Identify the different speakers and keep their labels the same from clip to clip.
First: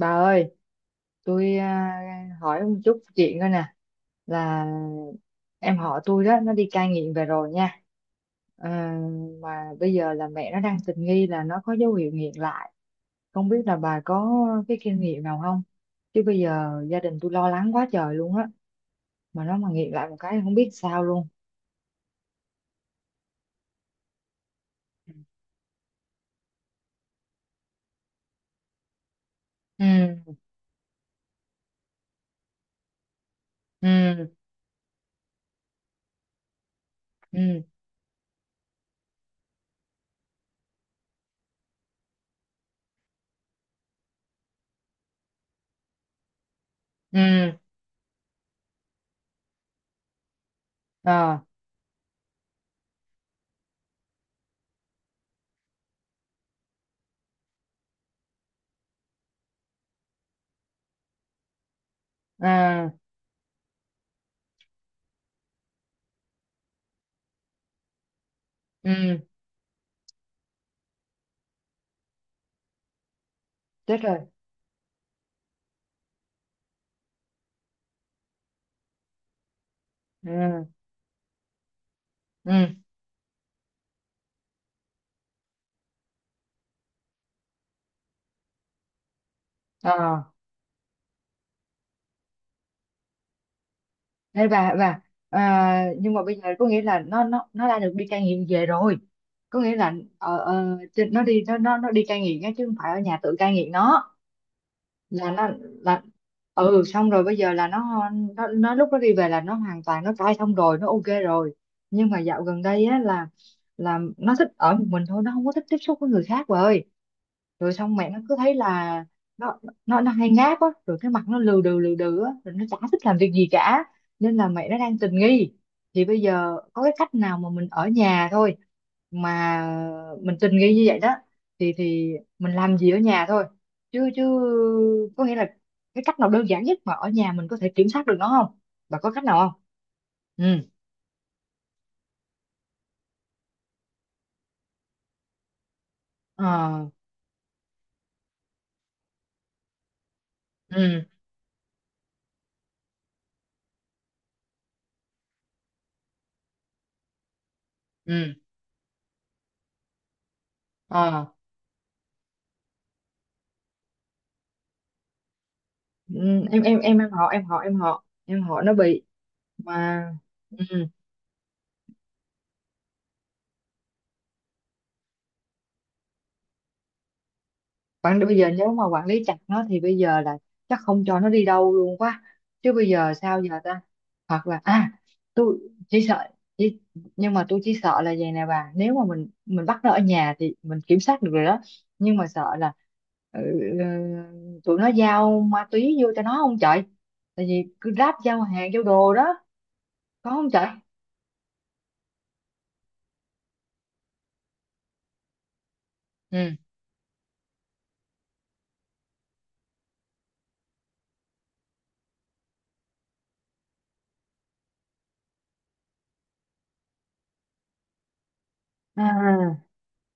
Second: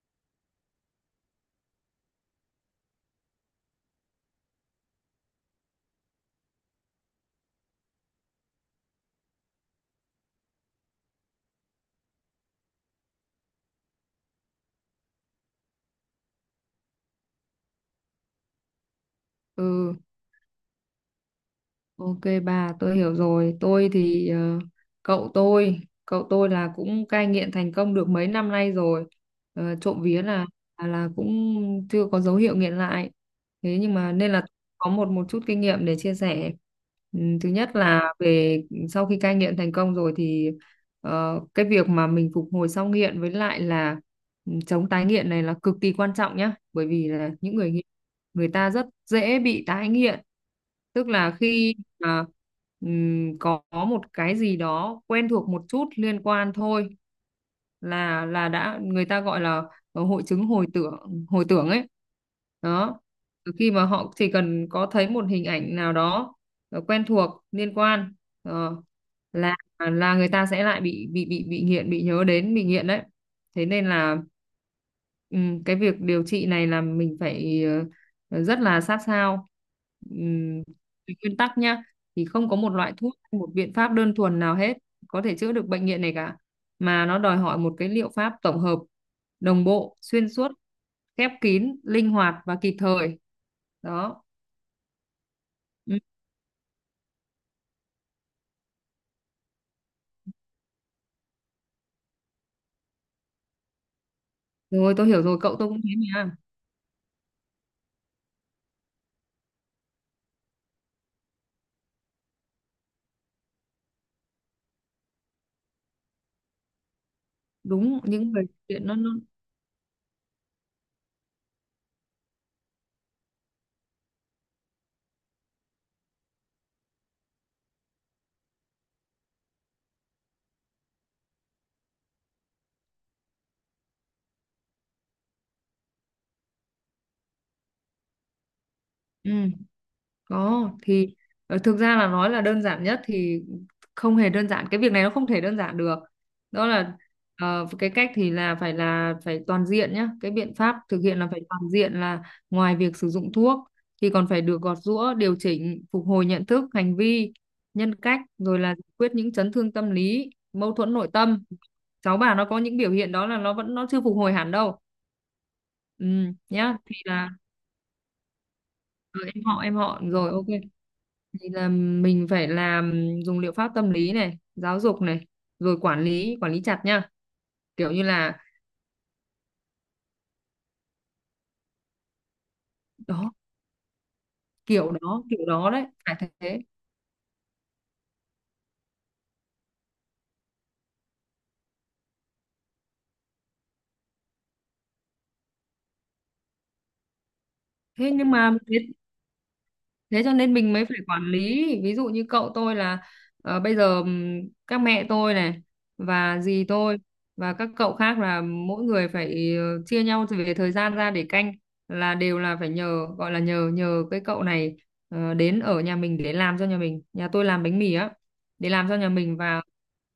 Speaker 1: Bà ơi, hỏi một chút chuyện coi nè, là em họ tôi đó, nó đi cai nghiện về rồi nha. Ờ, mà bây giờ là mẹ nó đang tình nghi là nó có dấu hiệu nghiện lại, không biết là bà có cái kinh nghiệm nào không, chứ bây giờ gia đình tôi lo lắng quá trời luôn á, mà nó mà nghiện
Speaker 2: Ừ,
Speaker 1: lại một cái không biết sao luôn.
Speaker 2: Ok bà, tôi hiểu rồi. Tôi thì cậu tôi, cậu tôi là cũng cai nghiện thành công được mấy năm nay rồi. Trộm vía
Speaker 1: ừ
Speaker 2: là cũng chưa có dấu hiệu nghiện lại. Thế nhưng mà
Speaker 1: ừ
Speaker 2: nên là có một một chút kinh nghiệm để chia sẻ. Ừ, thứ
Speaker 1: ừ
Speaker 2: nhất là về sau khi cai nghiện thành công rồi thì cái việc mà mình phục hồi sau nghiện với lại là chống tái nghiện này là cực kỳ quan trọng nhá, bởi vì là
Speaker 1: ừ
Speaker 2: những người nghiện người ta rất dễ bị tái nghiện, tức là
Speaker 1: ờ
Speaker 2: khi à, có một cái gì đó quen thuộc một chút liên quan thôi là đã người ta gọi là hội chứng hồi tưởng ấy
Speaker 1: à,
Speaker 2: đó. Từ khi mà họ chỉ cần có thấy một hình ảnh nào đó quen thuộc liên quan, ờ,
Speaker 1: ừ
Speaker 2: là người ta sẽ lại bị nghiện, bị nhớ đến bị nghiện đấy. Thế nên
Speaker 1: Chết
Speaker 2: là
Speaker 1: rồi.
Speaker 2: ừ, cái việc điều trị này là mình phải rất là sát sao. Ừm,
Speaker 1: ừ
Speaker 2: Về nguyên tắc nhá, thì không có một
Speaker 1: ừ
Speaker 2: loại thuốc, một biện pháp đơn thuần nào hết có thể chữa được bệnh nghiện này cả, mà nó đòi hỏi một cái liệu pháp tổng hợp, đồng
Speaker 1: ờ
Speaker 2: bộ, xuyên suốt, khép kín, linh hoạt và kịp thời. Đó.
Speaker 1: Đấy, và
Speaker 2: Ừ.
Speaker 1: nhưng mà bây giờ có nghĩa là nó đã được đi cai nghiện về rồi, có nghĩa là nó đi nó đi cai nghiện á chứ không phải ở nhà tự cai nghiện nó,
Speaker 2: Rồi tôi hiểu
Speaker 1: là
Speaker 2: rồi,
Speaker 1: nó
Speaker 2: cậu tôi cũng thế
Speaker 1: là
Speaker 2: mà.
Speaker 1: ừ, xong rồi bây giờ là nó lúc nó đi về là nó hoàn toàn nó cai xong rồi, nó ok rồi. Nhưng mà dạo gần đây á là nó thích ở một mình thôi, nó không có thích tiếp xúc với người khác rồi. Rồi xong
Speaker 2: Đúng
Speaker 1: mẹ nó
Speaker 2: những
Speaker 1: cứ
Speaker 2: người
Speaker 1: thấy
Speaker 2: chuyện nó
Speaker 1: là
Speaker 2: nó
Speaker 1: nó nó hay ngáp á, rồi cái mặt nó lừ đừ á, rồi nó chả thích làm việc gì cả, nên là mẹ nó đang tình nghi. Thì bây giờ có cái cách nào mà mình ở nhà thôi, mà mình tình nghi như vậy đó, thì mình làm gì ở nhà thôi, chứ chứ có nghĩa là cái cách nào đơn giản nhất mà ở nhà mình có thể kiểm soát được nó không, bà có cách
Speaker 2: ừ.
Speaker 1: nào không? ừ
Speaker 2: Có thì thực ra là nói là đơn giản nhất thì không hề đơn giản, cái việc này nó không thể đơn giản được, đó
Speaker 1: ờ
Speaker 2: là cái cách thì là phải toàn diện nhá, cái biện pháp thực
Speaker 1: ừ
Speaker 2: hiện là phải toàn diện, là ngoài việc sử dụng thuốc thì còn phải được gọt giũa điều chỉnh phục hồi nhận thức hành vi nhân cách,
Speaker 1: ừ
Speaker 2: rồi là giải quyết những chấn thương tâm lý mâu thuẫn nội
Speaker 1: ờ
Speaker 2: tâm. Cháu bà nó có những biểu hiện đó là nó vẫn, nó chưa phục hồi hẳn đâu. Ừ,
Speaker 1: ừ.
Speaker 2: nhá thì
Speaker 1: Em họ
Speaker 2: là
Speaker 1: em họ em họ Em họ nó bị,
Speaker 2: ờ, em họ
Speaker 1: mà
Speaker 2: rồi ok.
Speaker 1: ừ.
Speaker 2: Thì là mình phải làm, dùng liệu pháp tâm lý này, giáo dục này, rồi quản lý chặt nha, kiểu như
Speaker 1: Bây
Speaker 2: là
Speaker 1: giờ nếu mà quản lý chặt nó thì bây giờ là chắc không cho nó đi đâu luôn quá, chứ bây giờ
Speaker 2: đó,
Speaker 1: sao giờ ta, hoặc là
Speaker 2: kiểu đó kiểu
Speaker 1: tôi
Speaker 2: đó đấy
Speaker 1: chỉ sợ,
Speaker 2: phải thế.
Speaker 1: chỉ, nhưng mà tôi chỉ sợ là vậy nè bà, nếu mà mình bắt nó ở nhà thì mình kiểm soát được rồi đó, nhưng mà sợ là ừ, ừ, tụi nó giao ma túy vô cho nó không trời, tại vì cứ
Speaker 2: Thế
Speaker 1: ráp
Speaker 2: nhưng
Speaker 1: giao
Speaker 2: mà
Speaker 1: hàng
Speaker 2: thế
Speaker 1: giao đồ đó
Speaker 2: thế
Speaker 1: có
Speaker 2: cho
Speaker 1: không
Speaker 2: nên
Speaker 1: trời?
Speaker 2: mình mới phải quản lý, ví dụ như cậu tôi là bây giờ, các mẹ tôi này và
Speaker 1: ừ
Speaker 2: dì tôi và các cậu khác là mỗi người phải chia nhau về thời gian ra để canh, là đều là phải nhờ, gọi là nhờ, cái cậu này đến ở nhà mình để làm cho nhà mình, nhà tôi làm bánh mì á, để làm cho nhà mình,
Speaker 1: à
Speaker 2: và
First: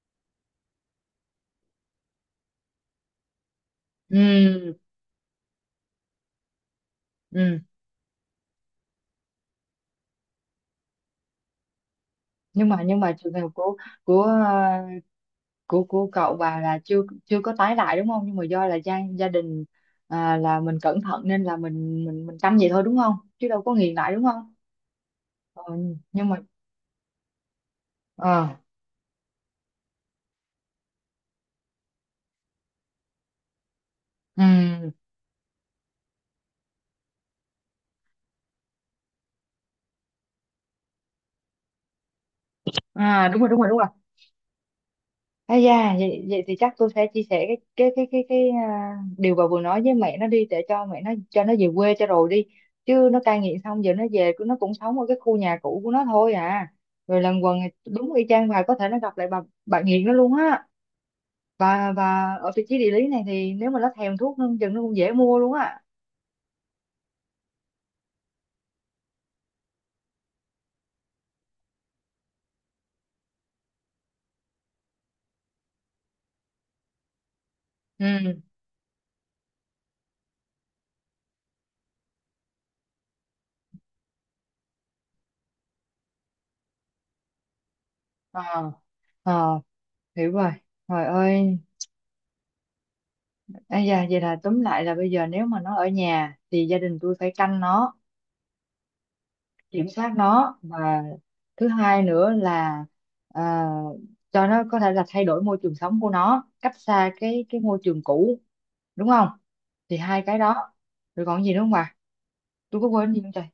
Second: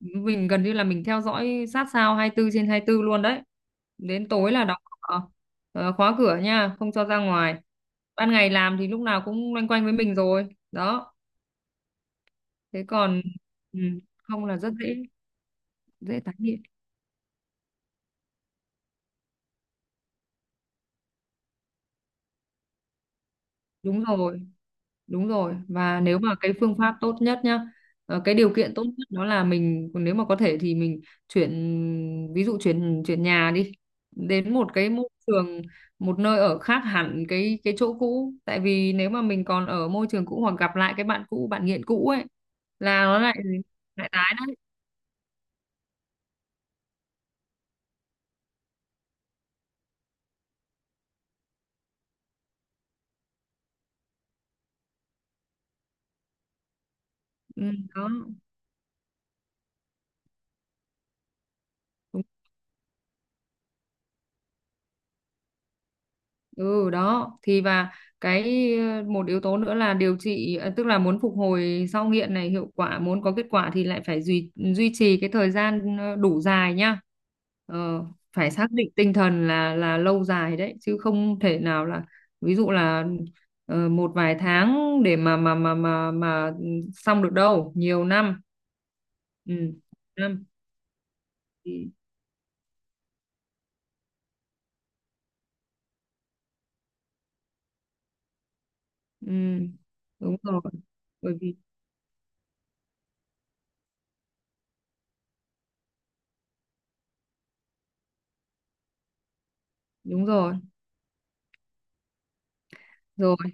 Speaker 2: mình gần như là mình theo dõi sát sao 24/24 luôn đấy. Đến tối
Speaker 1: ừ
Speaker 2: là Ờ, khóa cửa nha, không cho ra ngoài.
Speaker 1: ừ
Speaker 2: Ban ngày làm thì lúc nào cũng loanh quanh với mình rồi. Đó,
Speaker 1: nhưng mà
Speaker 2: thế còn
Speaker 1: trường hợp của
Speaker 2: ừ,
Speaker 1: của
Speaker 2: không là rất
Speaker 1: ờ,
Speaker 2: dễ
Speaker 1: của
Speaker 2: dễ tái
Speaker 1: cậu bà
Speaker 2: nghiện.
Speaker 1: là chưa chưa có tái lại đúng không, nhưng mà do là gia gia đình à, là mình cẩn thận nên là mình canh vậy thôi đúng không, chứ đâu có nghiền
Speaker 2: Đúng
Speaker 1: lại đúng
Speaker 2: rồi,
Speaker 1: không?
Speaker 2: đúng rồi.
Speaker 1: ừ,
Speaker 2: Và nếu
Speaker 1: nhưng
Speaker 2: mà
Speaker 1: mà
Speaker 2: cái phương pháp tốt nhất nhá, cái
Speaker 1: ờ
Speaker 2: điều kiện tốt nhất đó là mình nếu mà có thể thì mình chuyển, ví dụ chuyển chuyển nhà đi,
Speaker 1: ừ.
Speaker 2: đến một cái môi trường, một nơi ở khác hẳn cái chỗ cũ, tại vì nếu mà mình còn ở môi trường cũ hoặc gặp lại cái bạn cũ, bạn nghiện cũ ấy là nó
Speaker 1: à,
Speaker 2: lại
Speaker 1: đúng rồi, đúng rồi, đúng rồi.
Speaker 2: lại tái đấy.
Speaker 1: À da, vậy, vậy thì chắc tôi sẽ chia sẻ cái điều bà vừa nói với mẹ nó đi, để cho mẹ nó cho nó về quê cho rồi đi, chứ nó cai nghiện xong giờ nó về nó cũng sống ở cái khu nhà cũ của nó thôi à, rồi lần quần
Speaker 2: Ừ, đó
Speaker 1: đúng y chang, bà có thể nó gặp lại bà nghiện nó luôn á. và
Speaker 2: đúng.
Speaker 1: và ở vị trí địa lý này thì nếu mà nó thèm thuốc nó chừng nó cũng dễ mua luôn á.
Speaker 2: Ừ đó thì, và cái một yếu tố nữa là điều trị, tức là muốn phục hồi sau nghiện này hiệu quả, muốn có kết quả thì lại phải duy duy trì cái thời gian đủ dài nhá. ờ,
Speaker 1: ừ
Speaker 2: Phải xác định tinh thần là lâu dài đấy, chứ không thể nào là ví dụ là một vài tháng để mà xong được đâu, nhiều năm.
Speaker 1: ờ
Speaker 2: Ừ
Speaker 1: ờ Hiểu
Speaker 2: năm
Speaker 1: rồi. Trời ơi!
Speaker 2: thì
Speaker 1: À da, vậy là tóm lại là bây giờ nếu mà nó ở nhà thì gia đình tôi phải canh nó,
Speaker 2: ừ,
Speaker 1: kiểm soát
Speaker 2: đúng
Speaker 1: nó,
Speaker 2: rồi,
Speaker 1: và
Speaker 2: bởi vì
Speaker 1: thứ hai nữa là à, cho nó có thể là thay đổi môi trường sống của nó, cách xa cái môi trường cũ đúng không, thì hai
Speaker 2: đúng
Speaker 1: cái đó.
Speaker 2: rồi.
Speaker 1: Rồi còn gì nữa không bà, tôi có quên gì không
Speaker 2: Rồi
Speaker 1: trời?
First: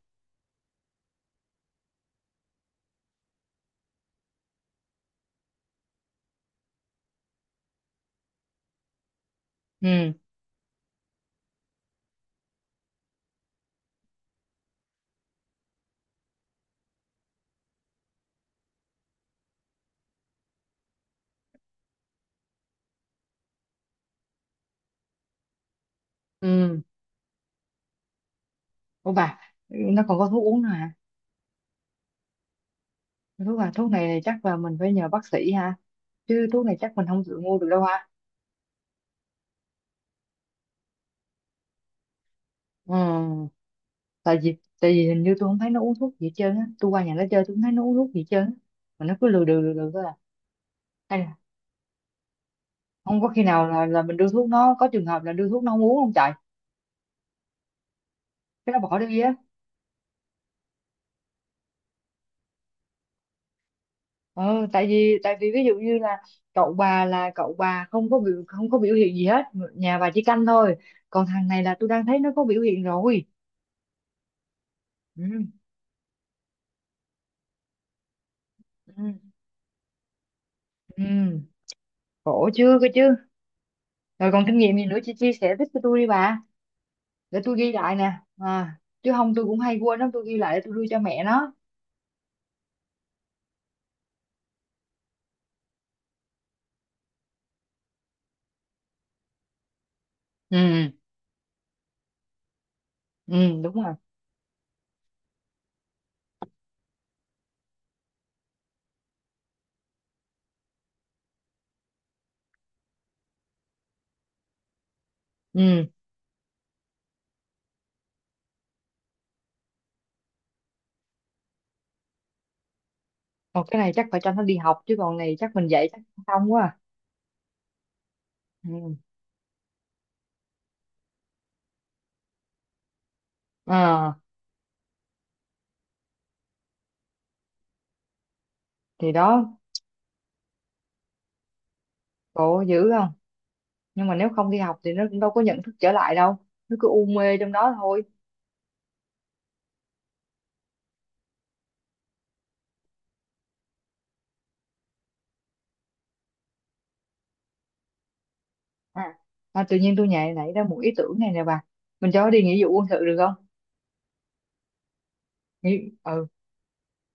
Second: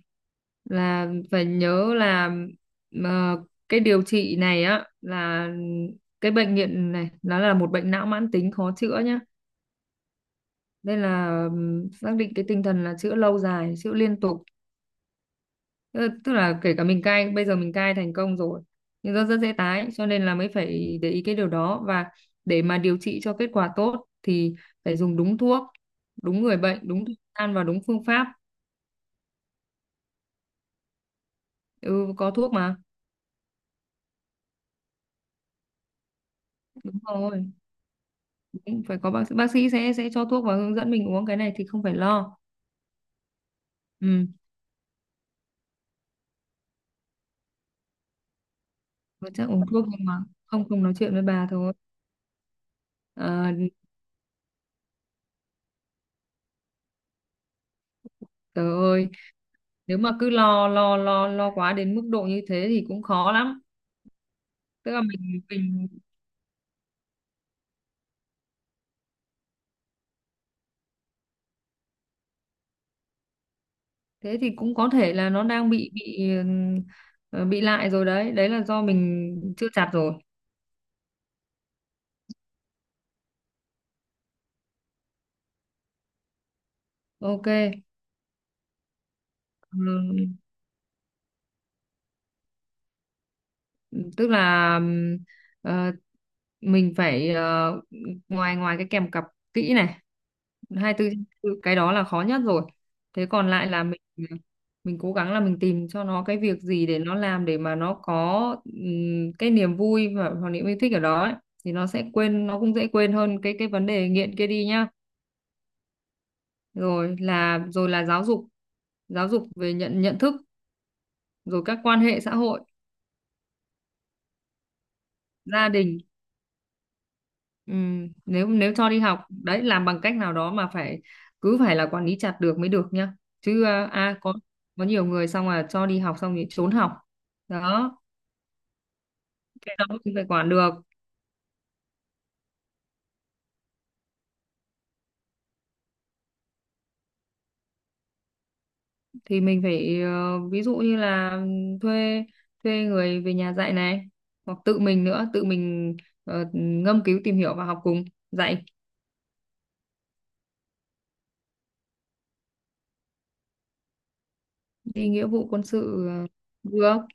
Speaker 2: là phải nhớ là ờ, cái điều trị này á, là cái bệnh nghiện này nó là một bệnh não mãn tính khó chữa nhá,
Speaker 1: ừ
Speaker 2: nên là xác định cái tinh thần là chữa lâu dài, chữa liên tục. Tức, là kể cả mình cai, bây giờ mình cai thành công rồi nhưng rất rất dễ tái, cho nên là mới phải để ý cái điều đó. Và để mà điều trị cho kết quả tốt thì phải dùng đúng thuốc, đúng người bệnh,
Speaker 1: ừ
Speaker 2: đúng thời gian và đúng phương pháp.
Speaker 1: Ô bà, nó còn có thuốc uống nữa hả?
Speaker 2: Ừ, có thuốc mà.
Speaker 1: Thuốc à, thuốc này chắc là mình phải nhờ bác sĩ ha, chứ thuốc này chắc
Speaker 2: Đúng
Speaker 1: mình không tự
Speaker 2: rồi,
Speaker 1: mua được đâu ha?
Speaker 2: cũng phải có bác sĩ, sẽ cho thuốc và hướng dẫn mình uống, cái này thì không phải lo.
Speaker 1: ừ
Speaker 2: Ừ
Speaker 1: Tại vì hình như tôi không thấy nó uống thuốc gì hết trơn á, tôi qua nhà nó chơi tôi không thấy nó uống thuốc gì hết trơn á, mà nó cứ
Speaker 2: mà chắc uống
Speaker 1: lừa
Speaker 2: thuốc,
Speaker 1: đừ thôi.
Speaker 2: nhưng mà không không nói chuyện với
Speaker 1: À,
Speaker 2: bà thôi.
Speaker 1: không có khi
Speaker 2: Ờ,
Speaker 1: nào là mình đưa thuốc nó có trường hợp là đưa thuốc nó không uống không trời,
Speaker 2: Trời
Speaker 1: cái nó bỏ
Speaker 2: ơi,
Speaker 1: đi á.
Speaker 2: nếu mà cứ lo lo lo lo quá đến mức độ như thế thì cũng khó lắm.
Speaker 1: Ờ, Tại
Speaker 2: Tức là
Speaker 1: vì ví dụ
Speaker 2: mình
Speaker 1: như là cậu bà không có biểu không có biểu hiện gì hết, nhà bà chỉ canh thôi, còn thằng này là tôi đang thấy nó có biểu hiện rồi.
Speaker 2: thế thì cũng có thể là nó
Speaker 1: ừ,
Speaker 2: đang bị, bị lại rồi đấy đấy là do
Speaker 1: Ừ.
Speaker 2: mình chưa chặt rồi.
Speaker 1: Ừ, khổ chưa cơ chứ. Rồi còn kinh nghiệm gì nữa chị chia sẻ tiếp cho tôi đi bà, để
Speaker 2: Ok.
Speaker 1: tôi ghi lại nè, à, chứ không tôi cũng hay quên lắm, tôi
Speaker 2: ừ,
Speaker 1: ghi lại để tôi đưa cho mẹ nó.
Speaker 2: Tức là ờ, mình phải ngoài ngoài cái kèm cặp kỹ này,
Speaker 1: ừ
Speaker 2: 24/24, cái đó là khó nhất rồi. Thế còn
Speaker 1: ừ
Speaker 2: lại
Speaker 1: Đúng
Speaker 2: là
Speaker 1: rồi.
Speaker 2: mình ờ, mình cố gắng là mình tìm cho nó cái việc gì để nó làm, để mà nó có cái niềm vui và hoặc niềm yêu thích ở đó ấy. Thì nó sẽ quên, nó cũng dễ quên hơn cái vấn đề nghiện kia đi nhá.
Speaker 1: ừ
Speaker 2: Rồi là giáo dục, về nhận nhận thức, rồi các quan hệ xã hội,
Speaker 1: Còn cái này chắc phải cho nó đi học, chứ còn này chắc mình
Speaker 2: gia
Speaker 1: dạy
Speaker 2: đình.
Speaker 1: chắc không quá à.
Speaker 2: Ừ, nếu nếu cho
Speaker 1: ừ
Speaker 2: đi học đấy, làm bằng cách nào đó mà phải cứ phải là quản lý chặt được mới được nhá, chứ
Speaker 1: à,
Speaker 2: có, nhiều người xong là cho đi học xong thì trốn học đó.
Speaker 1: thì đó,
Speaker 2: Cái đó mình phải quản được,
Speaker 1: khổ dữ không. Nhưng mà nếu không đi học thì nó cũng đâu có nhận thức trở lại đâu, nó cứ u mê trong đó thôi.
Speaker 2: thì mình phải ví dụ như là thuê, người về nhà dạy này, hoặc tự mình nữa, tự mình ngâm cứu tìm hiểu và học cùng dạy.
Speaker 1: à, À, tự nhiên tôi nảy ra một ý tưởng này nè bà, mình cho nó đi nghĩa vụ quân sự được không?
Speaker 2: Đi nghĩa vụ quân sự
Speaker 1: Ừ,
Speaker 2: được,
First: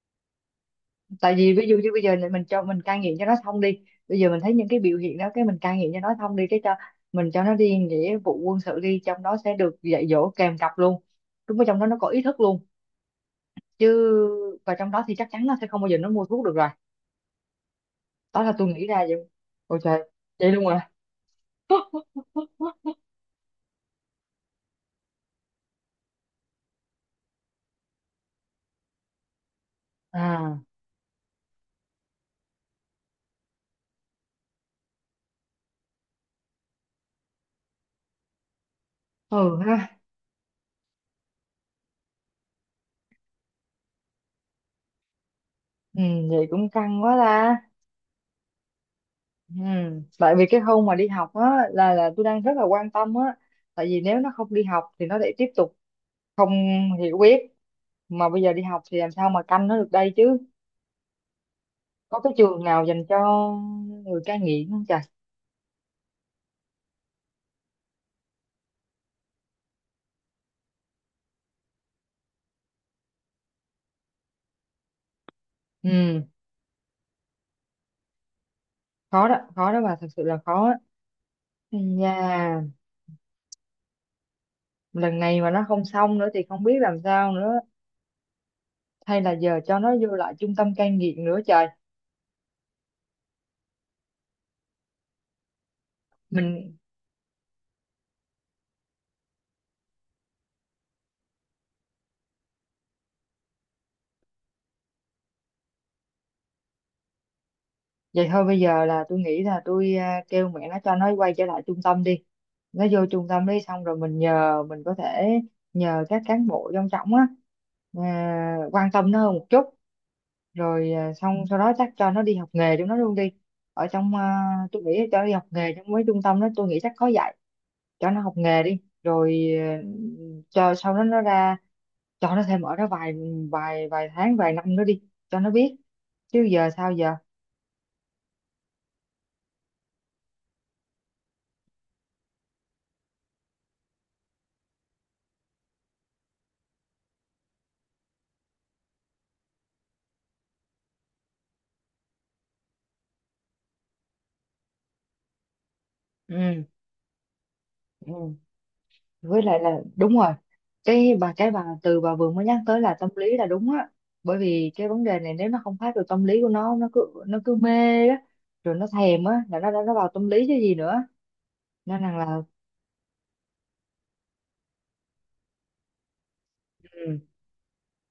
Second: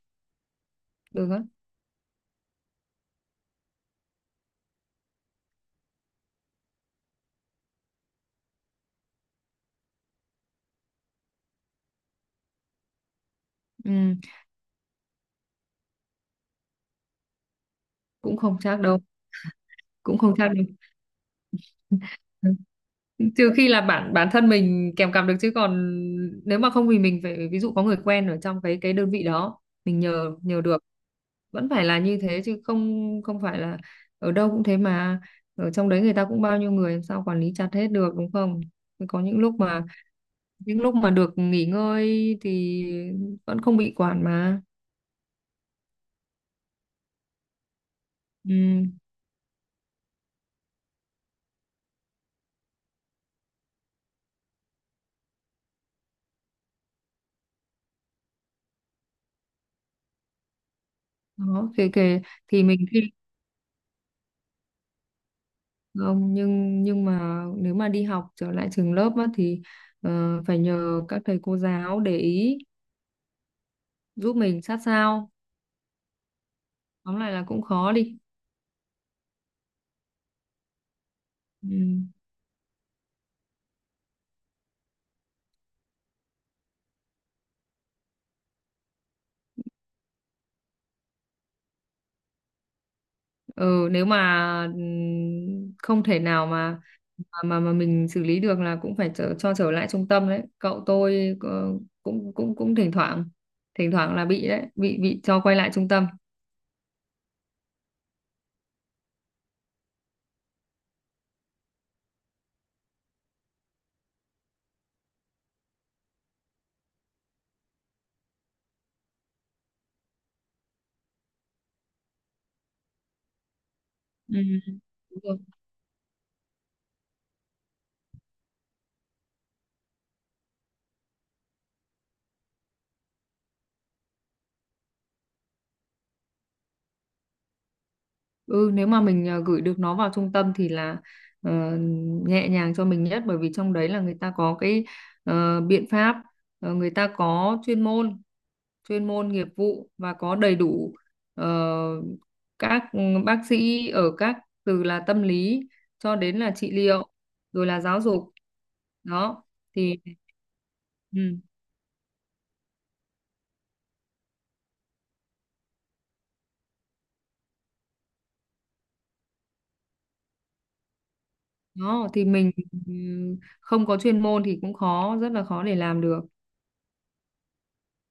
Speaker 1: tại
Speaker 2: á.
Speaker 1: vì ví dụ như bây giờ này mình cho mình cai nghiện cho nó xong đi, bây giờ mình thấy những cái biểu hiện đó, cái mình cai nghiện cho nó xong đi, cái cho mình cho nó đi nghĩa vụ quân sự đi, trong đó sẽ được dạy dỗ kèm cặp luôn, đúng ở trong đó nó có ý thức luôn
Speaker 2: Ừ,
Speaker 1: chứ. Và trong đó thì chắc chắn nó sẽ không bao giờ nó mua thuốc được rồi,
Speaker 2: cũng
Speaker 1: đó là
Speaker 2: không
Speaker 1: tôi
Speaker 2: chắc
Speaker 1: nghĩ ra
Speaker 2: đâu,
Speaker 1: vậy. Ôi trời,
Speaker 2: cũng không chắc
Speaker 1: vậy
Speaker 2: đâu.
Speaker 1: luôn.
Speaker 2: Trừ khi là bản bản thân mình kèm cặp được, chứ còn nếu mà không thì mình phải ví dụ có người quen ở trong cái đơn vị đó, mình nhờ,
Speaker 1: À
Speaker 2: được. Vẫn phải là như thế chứ không không phải là ở đâu cũng thế mà. Ở trong đấy người ta cũng bao nhiêu người, làm sao quản lý chặt hết được đúng không, có những lúc
Speaker 1: ừ
Speaker 2: mà,
Speaker 1: ha
Speaker 2: được nghỉ ngơi thì vẫn không bị quản mà.
Speaker 1: Ừ, vậy cũng căng quá ta.
Speaker 2: Ừ.
Speaker 1: Ừ. Tại vì cái khâu mà đi học á là tôi đang rất là quan tâm á, tại vì nếu nó không đi học thì nó lại tiếp tục không hiểu biết, mà bây giờ đi học thì làm sao mà canh nó được đây chứ,
Speaker 2: Đó kể
Speaker 1: có
Speaker 2: kể
Speaker 1: cái trường
Speaker 2: thì
Speaker 1: nào
Speaker 2: mình
Speaker 1: dành
Speaker 2: khi
Speaker 1: cho người cai nghiện không trời?
Speaker 2: không, nhưng mà nếu mà đi học trở lại trường lớp á, thì phải nhờ các thầy cô giáo để ý giúp mình sát sao.
Speaker 1: ừ
Speaker 2: Tóm lại là cũng khó đi.
Speaker 1: Khó đó, khó đó bà, thật sự là khó á.
Speaker 2: Ừ.
Speaker 1: Nhà, lần này mà nó không xong nữa thì không biết làm sao nữa, hay là giờ cho nó vô lại trung tâm cai nghiện nữa trời.
Speaker 2: Ừ nếu mà không thể nào
Speaker 1: mình
Speaker 2: mà mình xử lý được, là cũng phải cho trở lại trung tâm đấy. Cậu tôi cũng cũng cũng thỉnh thoảng, là bị đấy, bị cho quay lại trung tâm.
Speaker 1: Vậy thôi bây giờ là tôi nghĩ là kêu mẹ nó cho nó quay trở lại trung tâm đi. Nó vô trung tâm đi xong rồi mình nhờ, mình có thể nhờ các cán bộ trong trọng á quan tâm nó hơn một chút, rồi xong sau đó chắc cho nó đi học nghề chúng nó luôn đi. Ở trong
Speaker 2: Ừ.
Speaker 1: tôi nghĩ cho
Speaker 2: Đúng
Speaker 1: nó đi
Speaker 2: rồi.
Speaker 1: học nghề trong mấy trung tâm đó, tôi nghĩ chắc có dạy cho nó học nghề đi, rồi cho sau đó nó ra, cho nó thêm ở đó vài vài vài tháng vài năm nữa đi cho nó biết, chứ giờ sao giờ.
Speaker 2: Ừ nếu mà mình gửi được nó vào trung tâm thì là ờ, nhẹ nhàng cho mình nhất, bởi vì trong đấy là người ta có cái biện pháp, người ta có chuyên môn, nghiệp vụ và có đầy đủ ờ, các bác sĩ ở các, từ là tâm lý cho đến là
Speaker 1: ừ
Speaker 2: trị liệu, rồi là giáo
Speaker 1: ừ
Speaker 2: dục
Speaker 1: với
Speaker 2: đó.
Speaker 1: lại là
Speaker 2: Thì
Speaker 1: đúng rồi,
Speaker 2: ừ,
Speaker 1: cái bà từ bà vừa mới nhắc tới là tâm lý là đúng á, bởi vì cái vấn đề này nếu nó không phát được tâm lý của nó, nó cứ mê á, rồi nó thèm á là nó đã nó vào tâm lý chứ gì nữa, nên
Speaker 2: đó
Speaker 1: rằng
Speaker 2: thì
Speaker 1: là
Speaker 2: mình ừ, không có chuyên môn thì cũng khó, rất là khó để làm được.
Speaker 1: ừ,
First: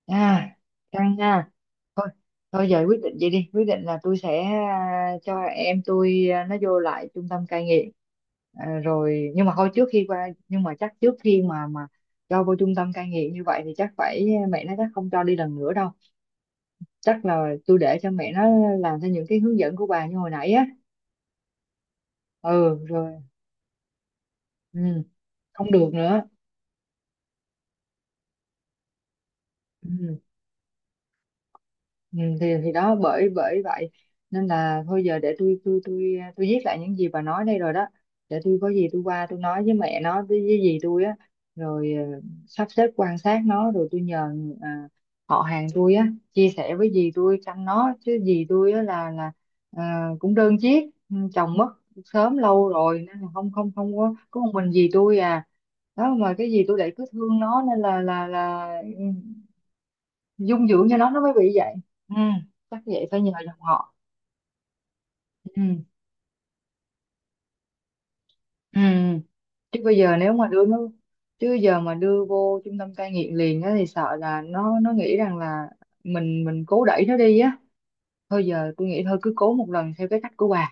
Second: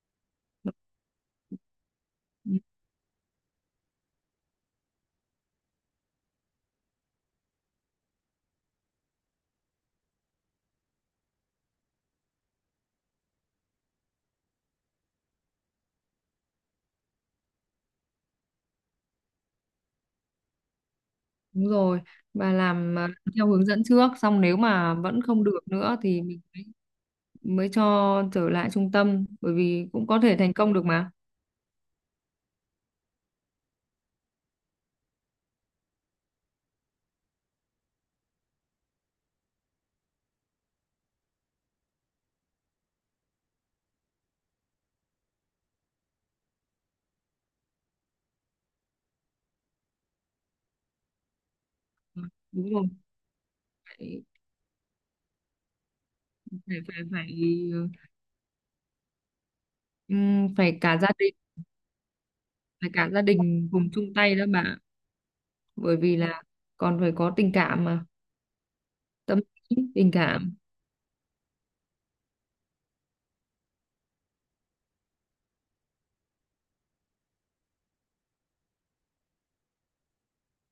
Speaker 1: à căng nha. Thôi,
Speaker 2: Ừ,
Speaker 1: thôi giờ quyết định vậy đi, quyết định là tôi sẽ cho em tôi nó vô lại trung tâm cai nghiện. À rồi, nhưng mà thôi trước khi qua, nhưng mà chắc trước khi mà cho vô trung tâm cai nghiện như vậy thì chắc phải, mẹ nó chắc không cho đi lần nữa đâu, chắc là tôi để cho mẹ nó làm theo những cái hướng dẫn của bà như hồi nãy á.
Speaker 2: đúng rồi, và
Speaker 1: Ừ
Speaker 2: làm
Speaker 1: rồi
Speaker 2: theo hướng dẫn trước, xong nếu
Speaker 1: Ừ,
Speaker 2: mà vẫn không được
Speaker 1: không được
Speaker 2: nữa thì
Speaker 1: nữa.
Speaker 2: mình mới cho trở lại trung tâm, bởi vì
Speaker 1: ừ
Speaker 2: cũng có thể thành công được mà.
Speaker 1: Ừ, thì đó bởi bởi vậy nên là thôi giờ để tôi viết lại những gì bà nói đây rồi đó, để tôi có gì tôi qua tôi nói với mẹ nó với dì tôi á, rồi sắp xếp quan sát nó, rồi tôi nhờ à, họ hàng tôi á chia sẻ với dì tôi chăm nó, chứ dì tôi á là ờ, cũng đơn chiếc, ừ, chồng mất
Speaker 2: Ừ,
Speaker 1: sớm lâu
Speaker 2: đúng rồi,
Speaker 1: rồi nên là không không không có
Speaker 2: phải,
Speaker 1: có một mình dì tôi à. Đó, mà cái gì tôi lại cứ
Speaker 2: phải.
Speaker 1: thương nó nên là là ừ, dung
Speaker 2: Phải
Speaker 1: dưỡng cho
Speaker 2: cả gia
Speaker 1: nó mới
Speaker 2: đình,
Speaker 1: bị vậy. Ừ, chắc vậy phải nhờ dòng
Speaker 2: cùng
Speaker 1: họ.
Speaker 2: chung tay đó bà.
Speaker 1: Ừ.
Speaker 2: Bởi vì là còn phải có tình cảm mà,
Speaker 1: Ừ,
Speaker 2: tâm lý
Speaker 1: chứ bây
Speaker 2: tình
Speaker 1: giờ nếu mà
Speaker 2: cảm.
Speaker 1: đưa nó, chứ giờ mà đưa vô trung tâm cai nghiện liền á thì sợ là nó nghĩ rằng là mình cố đẩy nó đi á. Thôi giờ tôi nghĩ thôi cứ cố một lần theo cái cách của bà,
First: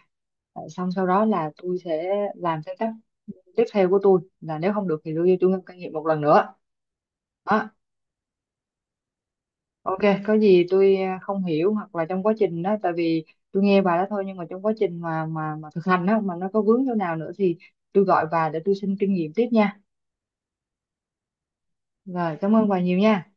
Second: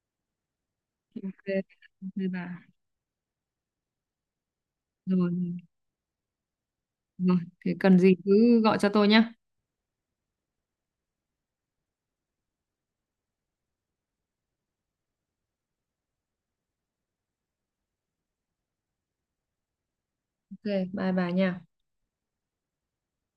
Speaker 1: rồi xong sau đó
Speaker 2: Ok,
Speaker 1: là tôi
Speaker 2: ok
Speaker 1: sẽ
Speaker 2: bà,
Speaker 1: làm theo cách tiếp theo của tôi, là nếu không được thì
Speaker 2: rồi
Speaker 1: đưa
Speaker 2: rồi
Speaker 1: vô trung tâm cai nghiện một lần nữa.
Speaker 2: rồi.
Speaker 1: Đó.
Speaker 2: Thế cần gì cứ gọi cho tôi nhá.
Speaker 1: Ok, có gì tôi không hiểu hoặc là trong quá trình đó, tại vì tôi nghe bà đó thôi, nhưng mà trong quá trình mà thực hành đó mà nó có vướng chỗ nào nữa thì tôi gọi bà để tôi xin kinh nghiệm tiếp nha.
Speaker 2: Ok, bye bà nha.
Speaker 1: Rồi, cảm ơn bà nhiều nha.